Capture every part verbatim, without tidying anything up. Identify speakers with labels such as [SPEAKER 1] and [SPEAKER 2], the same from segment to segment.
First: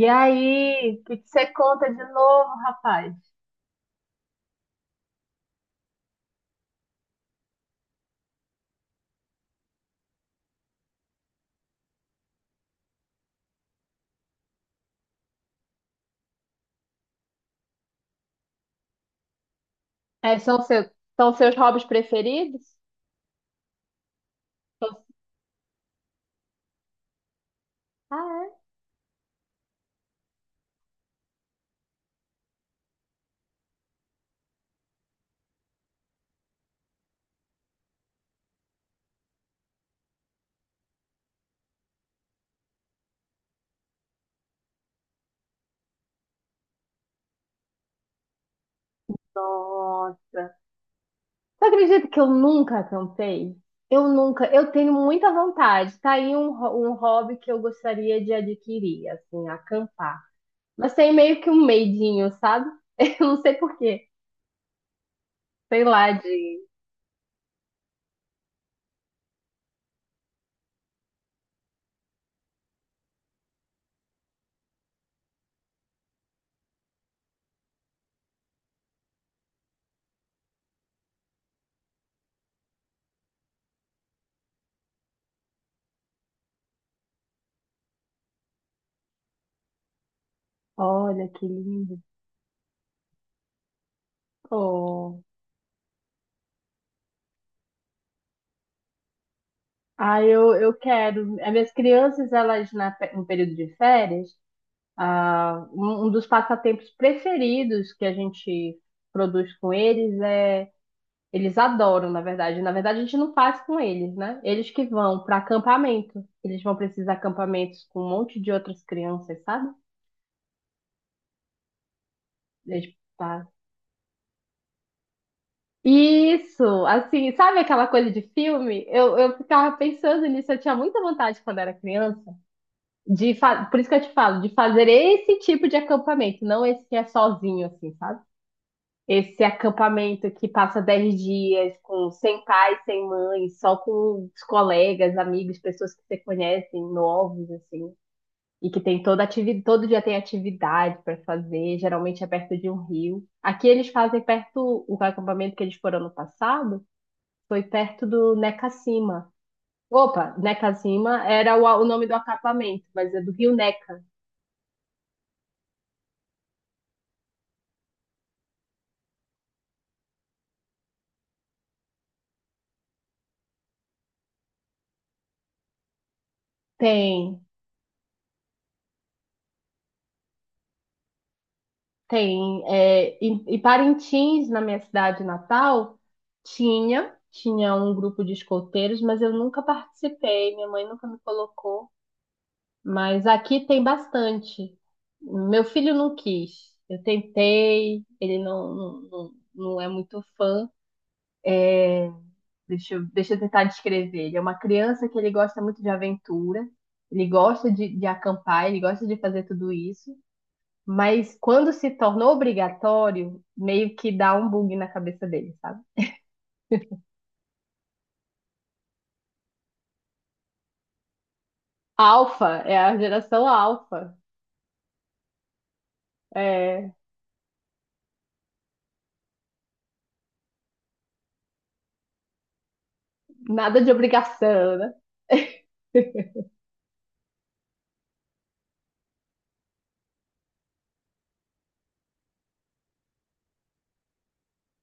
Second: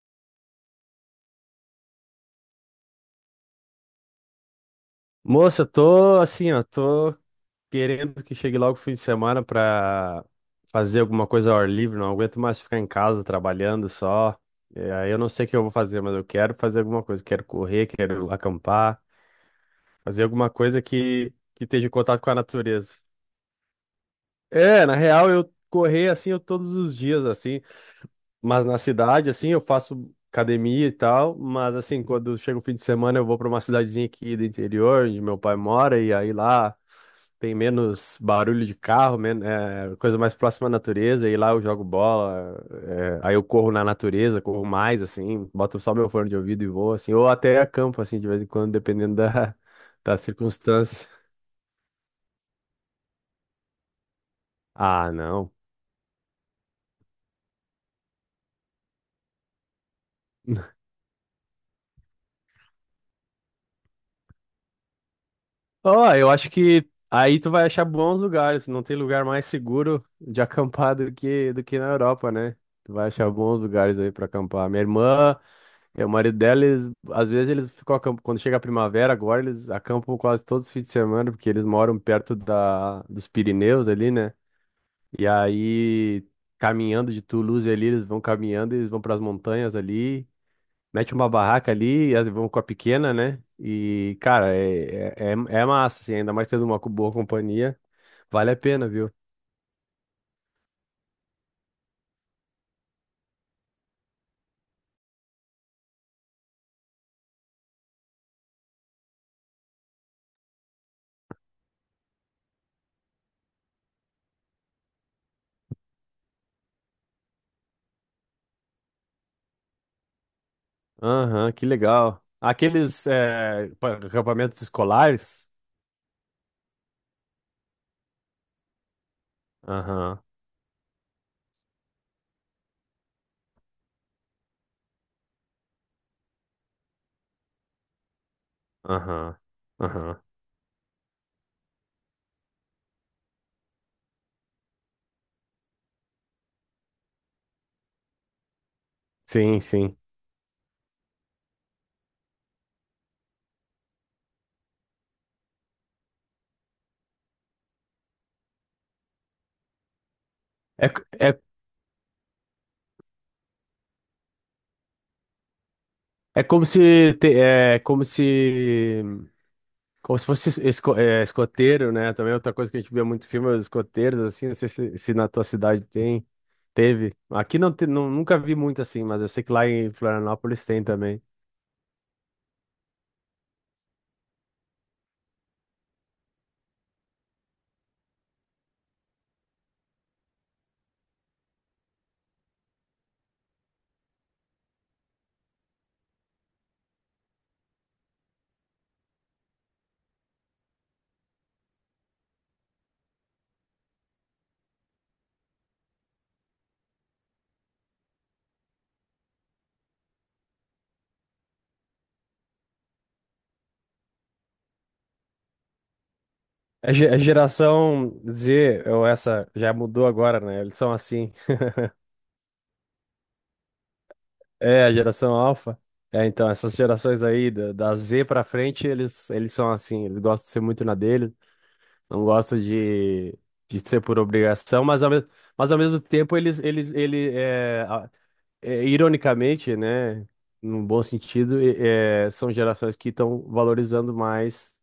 [SPEAKER 1] E aí, o que que você conta de novo, rapaz?
[SPEAKER 2] Moça, tô assim, ó, tô querendo que chegue logo o fim de semana pra fazer alguma coisa ao ar livre, não aguento mais ficar em casa trabalhando só. E aí eu não sei o que eu vou fazer, mas eu quero fazer alguma coisa, quero correr, quero acampar, fazer
[SPEAKER 1] É,
[SPEAKER 2] alguma
[SPEAKER 1] são,
[SPEAKER 2] coisa
[SPEAKER 1] seu, são
[SPEAKER 2] que
[SPEAKER 1] seus
[SPEAKER 2] que
[SPEAKER 1] hobbies
[SPEAKER 2] esteja em contato com a
[SPEAKER 1] preferidos?
[SPEAKER 2] natureza. É, na
[SPEAKER 1] São-
[SPEAKER 2] real, eu correr assim eu todos os dias assim.
[SPEAKER 1] Ah, é?
[SPEAKER 2] Mas na cidade, assim, eu faço academia e tal, mas assim, quando chega o fim de semana, eu vou para uma cidadezinha aqui do interior, onde meu pai mora, e aí lá tem menos barulho de carro, men é, coisa mais próxima à natureza, e lá eu jogo bola, é, aí eu corro na natureza, corro mais, assim, boto só meu fone de ouvido e vou, assim, ou até acampo, assim, de vez em quando, dependendo da, da
[SPEAKER 1] Nossa.
[SPEAKER 2] circunstância.
[SPEAKER 1] Você acredita que eu nunca acampei? Eu nunca, eu tenho
[SPEAKER 2] Ah,
[SPEAKER 1] muita
[SPEAKER 2] não.
[SPEAKER 1] vontade. Tá aí um, ho- um hobby que eu gostaria de adquirir, assim, acampar. Mas tem meio que um medinho, sabe? Eu não sei por quê. Sei lá,
[SPEAKER 2] Ó, eu acho
[SPEAKER 1] de.
[SPEAKER 2] que aí tu vai achar bons lugares. Não tem lugar mais seguro de acampar do que, do que na Europa, né? Tu vai achar bons lugares aí pra acampar. Minha irmã, eh, o marido dela, eles, às vezes eles ficam acampando. Quando chega a primavera, agora eles acampam quase todos os fins de semana, porque eles moram perto da, dos Pirineus ali, né? E aí, caminhando de Toulouse ali, eles vão caminhando, eles vão pras montanhas ali. Mete
[SPEAKER 1] Olha
[SPEAKER 2] uma
[SPEAKER 1] que
[SPEAKER 2] barraca
[SPEAKER 1] lindo.
[SPEAKER 2] ali, as- vão com a pequena, né? E, cara, é,
[SPEAKER 1] Oh.
[SPEAKER 2] é, é é massa, assim, ainda mais tendo uma co- boa companhia. Vale a pena, viu?
[SPEAKER 1] Ah, eu, eu quero. As minhas crianças, elas na, fe- no período de férias. Ah, um um dos passatempos preferidos que a gente produz com eles é. Eles adoram, na verdade. Na verdade, a gente não faz com eles, né? Eles que vão para acampamento. Eles vão para esses acampamentos com um monte de outras crianças, sabe?
[SPEAKER 2] Aham, que legal.
[SPEAKER 1] Eles
[SPEAKER 2] Aqueles
[SPEAKER 1] pa-
[SPEAKER 2] é, pa- acampamentos escolares?
[SPEAKER 1] Isso, assim, sabe aquela coisa de filme? Eu, eu ficava
[SPEAKER 2] Aham,
[SPEAKER 1] pensando nisso, eu tinha muita vontade quando era criança, de fa- por isso que eu te falo, de fazer esse tipo de acampamento, não esse que é sozinho, assim, sabe?
[SPEAKER 2] aham,
[SPEAKER 1] Esse
[SPEAKER 2] aham.
[SPEAKER 1] acampamento que passa dez dias com sem pai, sem mãe, só com os colegas, amigos, pessoas que você conhece, novos, assim. E que tem toda
[SPEAKER 2] Sim,
[SPEAKER 1] atividade, todo
[SPEAKER 2] sim.
[SPEAKER 1] dia tem atividade para fazer, geralmente é perto de um rio. Aqui eles fazem perto, o acampamento que eles foram ano passado foi perto do Neca Necacima. Opa, Neca
[SPEAKER 2] É, c-
[SPEAKER 1] Necacima
[SPEAKER 2] é,
[SPEAKER 1] era o, o nome do acampamento, mas é do Rio Neca.
[SPEAKER 2] é como se, te- é como se. Como se fosse esco- é, escoteiro, né? Também outra coisa que a gente vê muito em filme, é os escoteiros, assim, não sei se, se na tua cidade tem, teve.
[SPEAKER 1] Tem.
[SPEAKER 2] Aqui não, te- não- nunca vi muito assim, mas eu sei que lá em Florianópolis tem também.
[SPEAKER 1] Tem, é, e, e Parintins, na minha cidade natal, tinha, tinha um grupo de escoteiros, mas eu nunca participei, minha mãe nunca me colocou. Mas aqui tem bastante. Meu filho não quis. Eu tentei, ele não, não, não, não é muito fã. Deixa eu, deixa eu tentar descrever. Ele é uma criança que ele gosta muito de aventura, ele gosta de, de acampar, ele gosta de fazer tudo isso. Mas quando se tornou obrigatório, meio que dá um bug na cabeça dele, sabe?
[SPEAKER 2] A ge- a geração Z, ou essa, já mudou agora, né? Eles são assim.
[SPEAKER 1] Alfa, é a geração alfa.
[SPEAKER 2] É, a geração Alpha. É, então, essas
[SPEAKER 1] É,
[SPEAKER 2] gerações aí, da, da Z pra frente, eles, eles são assim, eles gostam de ser muito na deles, não gostam de, de
[SPEAKER 1] nada de
[SPEAKER 2] ser por
[SPEAKER 1] obrigação,
[SPEAKER 2] obrigação,
[SPEAKER 1] né?
[SPEAKER 2] mas ao mesmo mas ao mesmo tempo eles eles ele é, ironicamente, né, num bom sentido, e- é, são gerações que estão valorizando mais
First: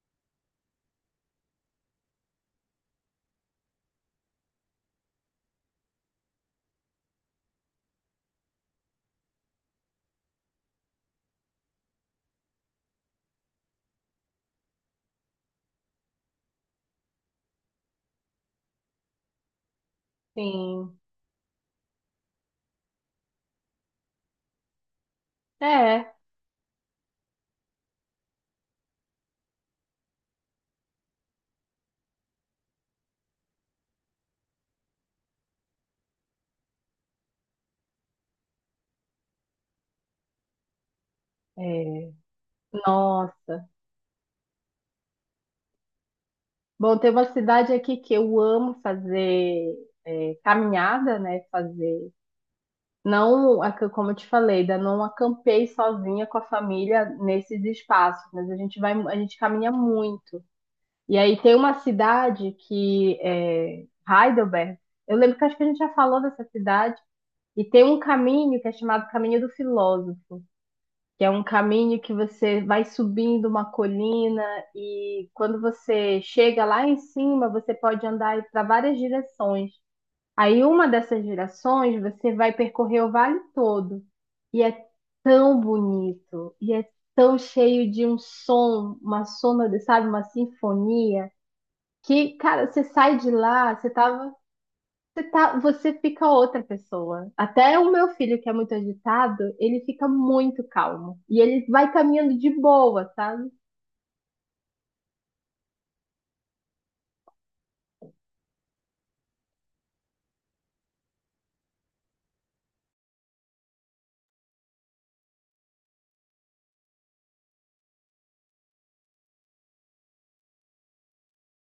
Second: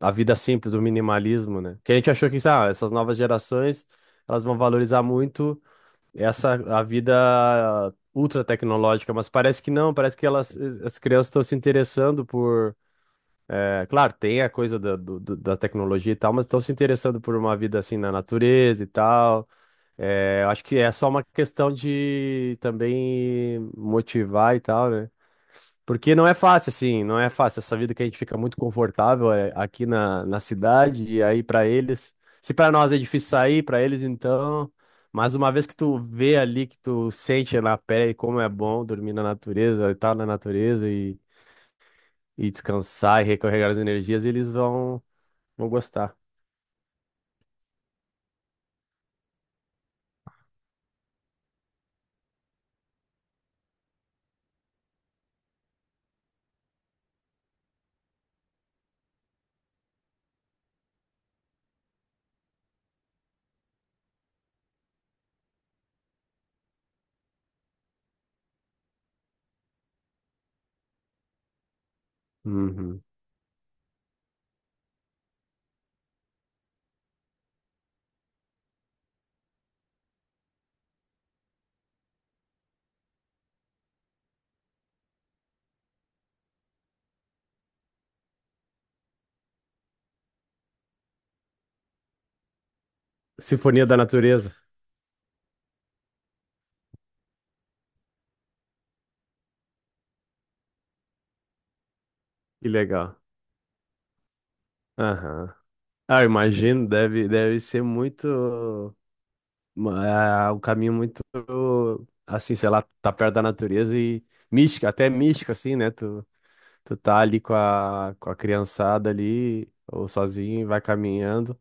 [SPEAKER 2] a vida simples, o minimalismo, né? Que a gente achou que, sabe, essas novas gerações, elas vão valorizar muito essa a vida ultra tecnológica, mas parece que não, parece que elas, as crianças estão se interessando por, é, claro, tem a coisa da, do- do- da tecnologia e tal, mas estão se interessando por uma vida assim na natureza e tal. É, eu acho que é
[SPEAKER 1] Sim.
[SPEAKER 2] só uma questão de também motivar e tal, né?
[SPEAKER 1] É,
[SPEAKER 2] Porque não é fácil, assim, não é fácil. Essa vida que a gente fica muito confortável é, aqui na, na cidade, e aí pra eles, se pra nós é difícil sair, pra eles então. Mas uma vez que tu vê ali, que tu sente na pele como é bom dormir na natureza, estar na natureza e,
[SPEAKER 1] é.
[SPEAKER 2] e descansar e
[SPEAKER 1] Nossa.
[SPEAKER 2] recarregar as energias, eles vão, vão gostar.
[SPEAKER 1] Bom, tem uma cidade aqui que eu amo fazer é, caminhada, né? Fazer. Não, a- como eu te falei, ainda não acampei sozinha com a família nesses espaços, mas a gente vai, a gente caminha muito. E aí tem uma cidade que é Heidelberg. Eu lembro que acho que a gente já falou dessa cidade. E tem um caminho que é chamado Caminho do Filósofo, que é um caminho que você vai
[SPEAKER 2] Uhum.
[SPEAKER 1] subindo uma colina e quando você chega lá em cima, você pode andar para várias direções. Aí uma dessas direções você vai percorrer o vale todo. E é tão bonito, e é tão cheio de um som, uma soma, sabe, uma sinfonia que, cara, você sai de lá,
[SPEAKER 2] Sinfonia
[SPEAKER 1] você
[SPEAKER 2] da
[SPEAKER 1] tava,
[SPEAKER 2] Natureza,
[SPEAKER 1] você tá, você fica outra pessoa. Até o meu filho, que é muito agitado, ele fica muito calmo. E ele vai caminhando de
[SPEAKER 2] que
[SPEAKER 1] boa,
[SPEAKER 2] legal.
[SPEAKER 1] sabe?
[SPEAKER 2] Aham. Ah, eu imagino, deve, deve ser muito. Uma- ah, um caminho muito. Assim, sei lá, tá perto da natureza e mística, até mística, assim, né? Tu, tu tá ali com a, com a criançada ali, ou sozinho, e vai caminhando.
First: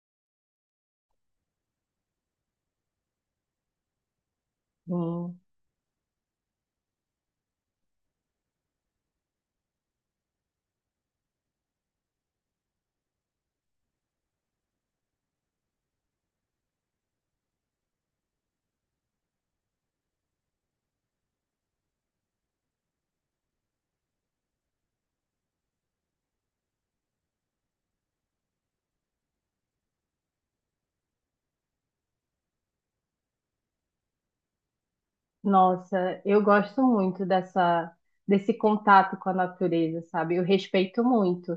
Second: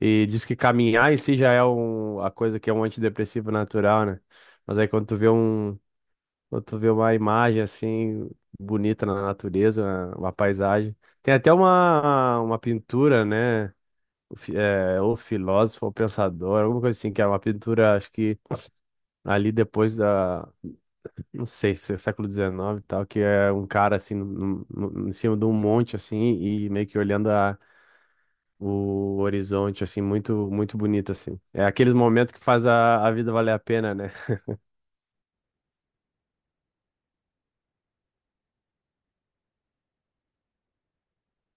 [SPEAKER 2] E diz que caminhar em si já é um, a coisa que é um antidepressivo natural, né? Mas aí quando tu vê
[SPEAKER 1] Hum.
[SPEAKER 2] um, quando tu vê uma imagem assim, bonita na natureza, uma paisagem. Tem até uma, uma pintura, né? O, fi- é, o filósofo, o pensador, alguma coisa assim, que era uma pintura, acho que ali depois da, não sei, se é século dezenove e tal, que é um cara assim, num- num- em cima de um monte assim, e meio que olhando a, o horizonte, assim, muito, muito bonito, assim. É aqueles momentos que faz a, a vida valer a pena, né?
[SPEAKER 1] Nossa, eu gosto muito dessa, desse contato com a natureza, sabe? Eu respeito muito.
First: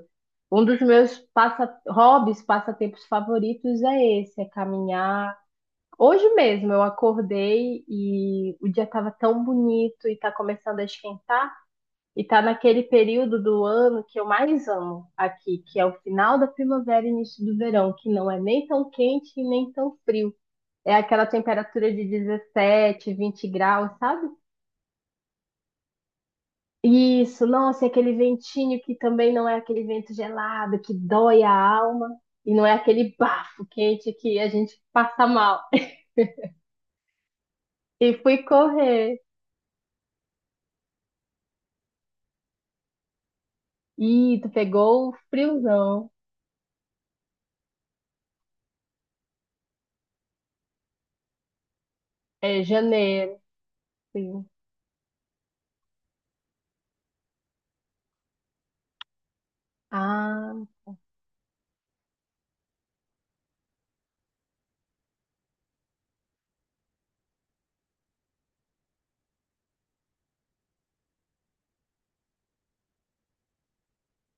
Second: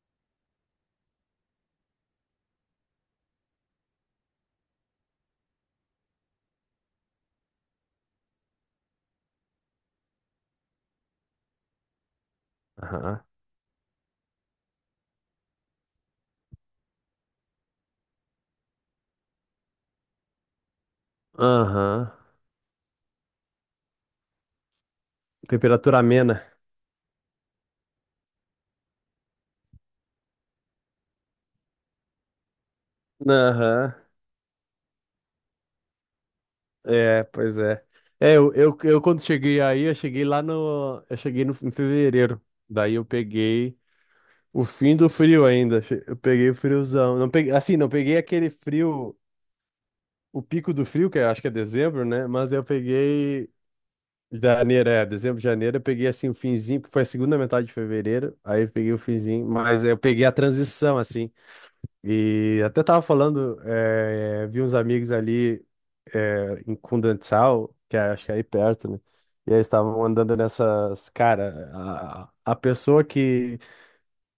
[SPEAKER 1] Um dos meus passa, hobbies, passatempos favoritos é esse, é caminhar. Hoje mesmo eu acordei e o dia estava tão bonito e está começando a esquentar e está naquele
[SPEAKER 2] Aham.
[SPEAKER 1] período do ano que eu mais amo aqui, que é o final da primavera e início do verão, que não é nem tão quente e nem tão frio. É aquela temperatura de
[SPEAKER 2] Aham.
[SPEAKER 1] dezessete, vinte graus, sabe?
[SPEAKER 2] Temperatura amena.
[SPEAKER 1] Isso, nossa, e aquele ventinho que também não é aquele vento gelado que dói a alma e não é aquele bafo
[SPEAKER 2] Aham.
[SPEAKER 1] quente que a gente passa mal.
[SPEAKER 2] É, pois é.
[SPEAKER 1] E
[SPEAKER 2] É,
[SPEAKER 1] fui
[SPEAKER 2] eu, eu, eu quando
[SPEAKER 1] correr.
[SPEAKER 2] cheguei aí, eu cheguei lá no. Eu cheguei no, em fevereiro. Daí eu peguei.
[SPEAKER 1] Ih, tu
[SPEAKER 2] O fim do
[SPEAKER 1] pegou o
[SPEAKER 2] frio ainda. Che-
[SPEAKER 1] friozão.
[SPEAKER 2] Eu peguei o friozão. Não peguei, assim, não peguei aquele frio, o pico do frio, que eu acho que é dezembro, né? Mas
[SPEAKER 1] É
[SPEAKER 2] eu
[SPEAKER 1] janeiro,
[SPEAKER 2] peguei
[SPEAKER 1] sim.
[SPEAKER 2] janeiro, é, dezembro, janeiro, eu peguei assim o finzinho, que foi a segunda metade de fevereiro. Aí eu peguei o finzinho, mas eu peguei a
[SPEAKER 1] Ah,
[SPEAKER 2] transição, assim. E até tava falando, é, vi uns amigos ali é, em Kundanzau, que é, acho que é aí perto, né? E aí eles estavam andando nessas, cara, a, a pessoa que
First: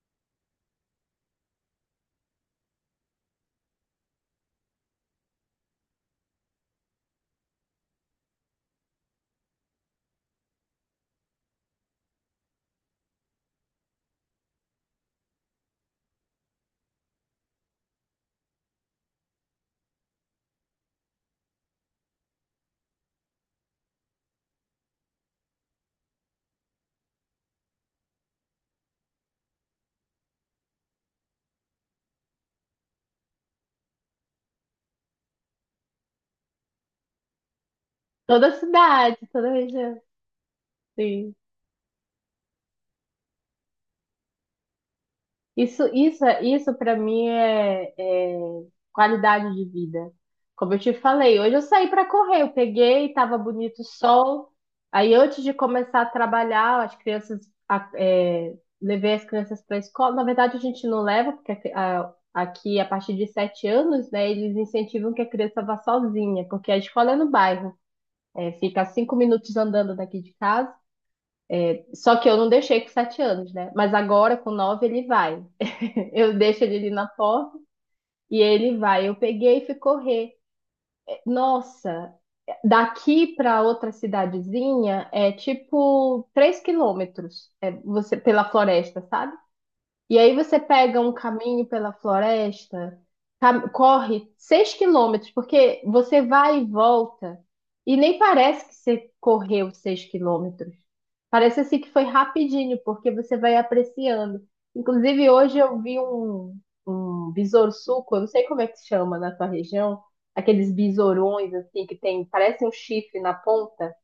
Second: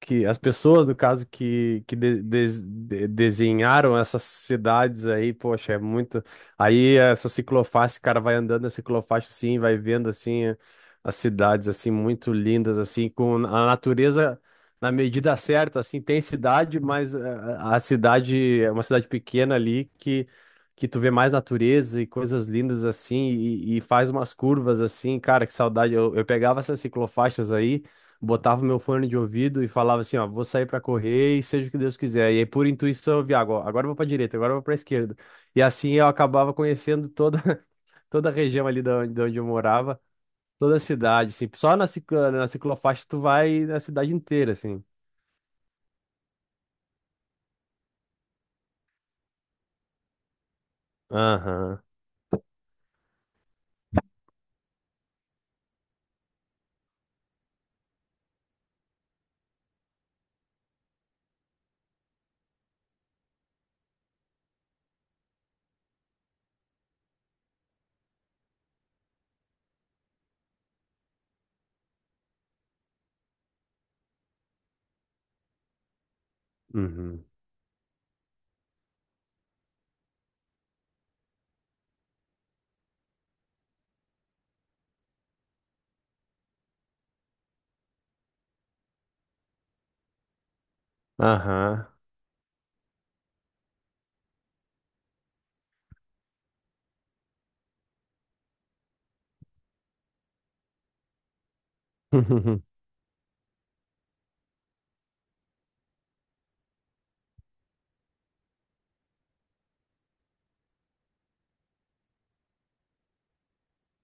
[SPEAKER 2] que as pessoas, no caso, que, que de- des- de- desenharam essas cidades aí, poxa, é muito. Aí essa ciclofaixa, o cara vai andando na ciclofaixa assim, vai vendo assim eh, as cidades assim muito lindas assim, com a natureza na medida certa, assim, tem cidade, mas eh, a, a cidade é uma cidade pequena ali que que tu vê mais natureza e coisas lindas assim e, e faz umas curvas assim, cara, que saudade. Eu, eu pegava essas ciclofaixas aí, botava meu fone de ouvido e falava assim, ó, vou sair pra correr e seja o que Deus quiser. E aí, por intuição, eu via, agora, agora eu vou pra direita, agora eu vou pra esquerda. E assim eu acabava conhecendo toda, toda a
[SPEAKER 1] toda a
[SPEAKER 2] região ali da onde,
[SPEAKER 1] cidade,
[SPEAKER 2] de onde eu
[SPEAKER 1] toda a
[SPEAKER 2] morava,
[SPEAKER 1] região,
[SPEAKER 2] toda a cidade,
[SPEAKER 1] sim.
[SPEAKER 2] assim. Só na, ciclo, na ciclofaixa tu vai na cidade inteira, assim.
[SPEAKER 1] Isso, isso, é- isso para mim é, é qualidade de vida. Como eu te falei, hoje eu
[SPEAKER 2] Aham,
[SPEAKER 1] saí para correr, eu peguei, estava bonito o sol. Aí antes de começar a trabalhar, as crianças, a- é, levei as crianças para a escola. Na verdade, a gente não leva, porque aqui, a- aqui a partir de sete anos, né, eles incentivam que a criança vá sozinha, porque a escola é no bairro. É, fica a cinco minutos andando daqui de casa. Só que eu não deixei com sete anos, né? Mas agora, com nove, ele vai. Eu deixo ele ali na
[SPEAKER 2] uhum,
[SPEAKER 1] porta e ele vai. Eu peguei e fui correr. Nossa, daqui para outra cidadezinha é tipo três quilômetros é, você, pela floresta, sabe? E aí você pega um caminho
[SPEAKER 2] aham,
[SPEAKER 1] pela floresta, cam- corre seis quilômetros, porque você vai e volta, e nem parece que você correu seis quilômetros. Parece assim que foi rapidinho, porque você vai apreciando. Inclusive, hoje eu vi um, um besouro suco, eu não sei como é que se chama na tua região, aqueles besourões assim que tem, parece um chifre na ponta,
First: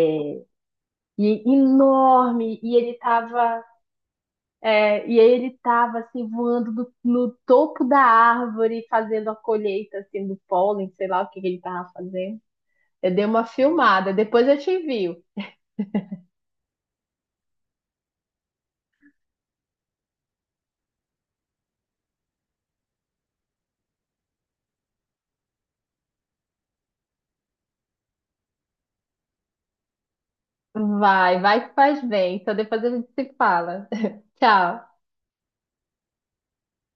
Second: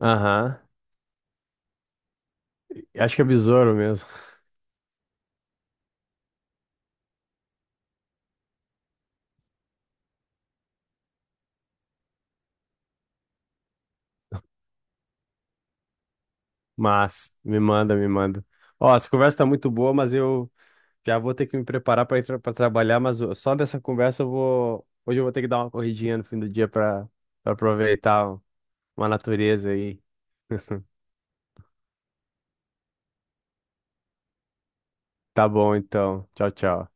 [SPEAKER 2] aham.
[SPEAKER 1] e enorme, e ele
[SPEAKER 2] Acho que é
[SPEAKER 1] tava.
[SPEAKER 2] besouro mesmo.
[SPEAKER 1] É, e aí ele estava assim, voando do- no topo da árvore, fazendo a colheita assim, do pólen, sei lá o que que ele estava fazendo. Eu dei uma filmada, depois eu te envio.
[SPEAKER 2] Mas, me manda, me manda. Ó, essa conversa tá muito boa, mas eu. Já vou ter que me preparar para ir para trabalhar, mas o- só dessa conversa eu vou. Hoje eu vou ter que dar uma corridinha no fim do dia para aproveitar uma natureza aí.
[SPEAKER 1] Vai, vai que faz bem. Então depois a gente se fala. Tchau.
[SPEAKER 2] Tá bom, então. Tchau, tchau.